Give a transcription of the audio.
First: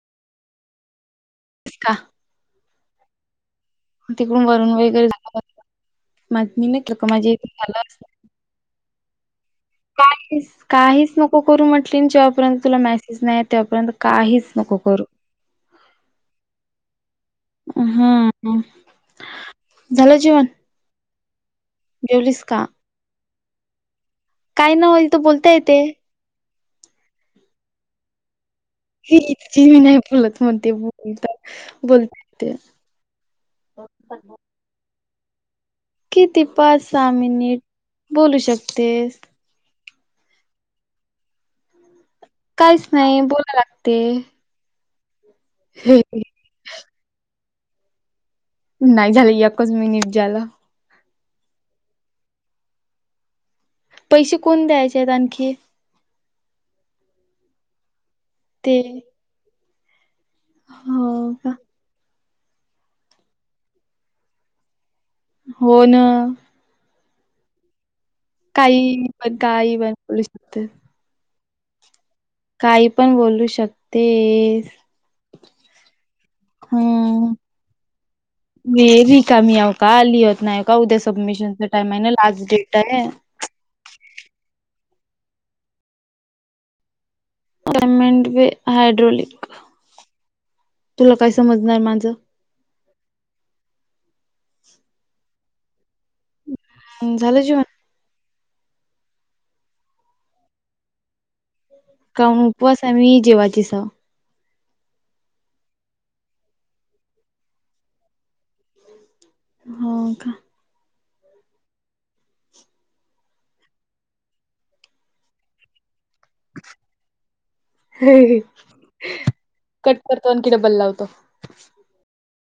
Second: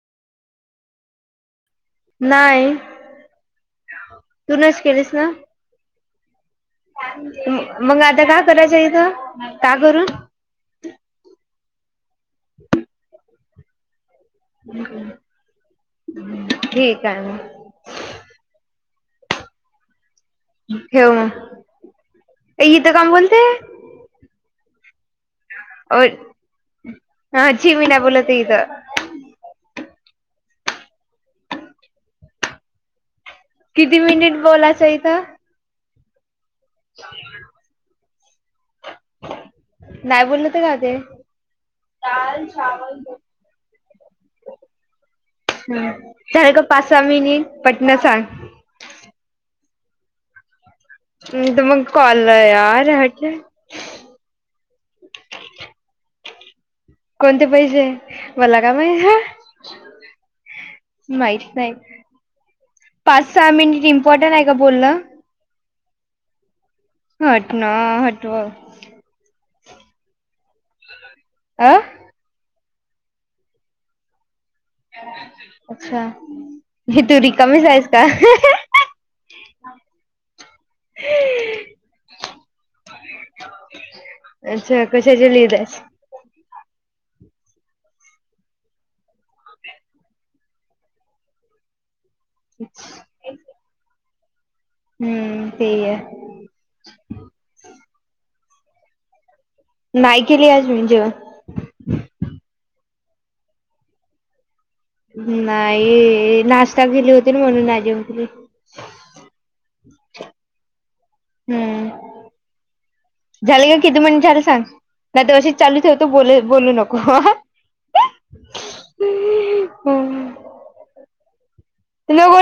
का नाही तिकडून तू वरून नच वगैरे केलीस ना मी नाही केलं का माझ्या इथे झालं असं मग आता का करायच तर त्यागरून काहीच काहीच नको करू म्हटली जेव्हापर्यंत तुला मेसेज नाही येत तेवापर्यंत काहीच नको करू. ठीक आहे मग हम झालं जेवन हे बघ जेवलीस का? ते कावुन बोलते काय ना होईल तर बोलता येते हा जी मीना बोलत हे इथ मी नाही बोलत म्हणते बोलत बोलते ते किती मिनिट बोलायचं इथं? किती पाच सहा मिनिट बोलू शकतेस नाही बोलल तर काय होतेय काहीच नाही बोलाय लागते. हम झाले का पाच सहा मिनिट पटण सांग नाही झालं एकच मिनिट झाल.. तर मग कॉलला यार ह्याचे पैसे कोण द्यायचे आहेत आणखी? कोणते पैसेे? मला काय ते माहित हाय? हो का माहित नाही पाच सहा मिनिट इम्पॉर्टट आहे का बोलण? हो न हट ना हटव आई बघ ग आई बघ नुसत आं? काही पण बोलू शकतेस अच्छा तू हम्म. रिकामीच आहीस का? मी रिकामी हाव का? लिहत नाही का? उद्या सबमिशनचा टाइम आहे ना लास्ट डेट आहे. अच्छा, कशाचे लिहित आहेस? सामेंड्री, हायड्रॉोलिक तुला काय समजणार माझं? [inaudible] हम्म ते ही हाय झालं जेवण? नाही केली आज मी जेवण का हु उपवास आम्ही जेवाचीच स नाही, नाश्ता केली होती म्हणून आजे [unintelligible] हो का? हम्म. झालं का किती मिनिट झाल सांग, नाहीतर असेच चालू ठेवतो बोललं बोलू नको हा कट करतो आण की डब्बल लावतो. [unintelligible]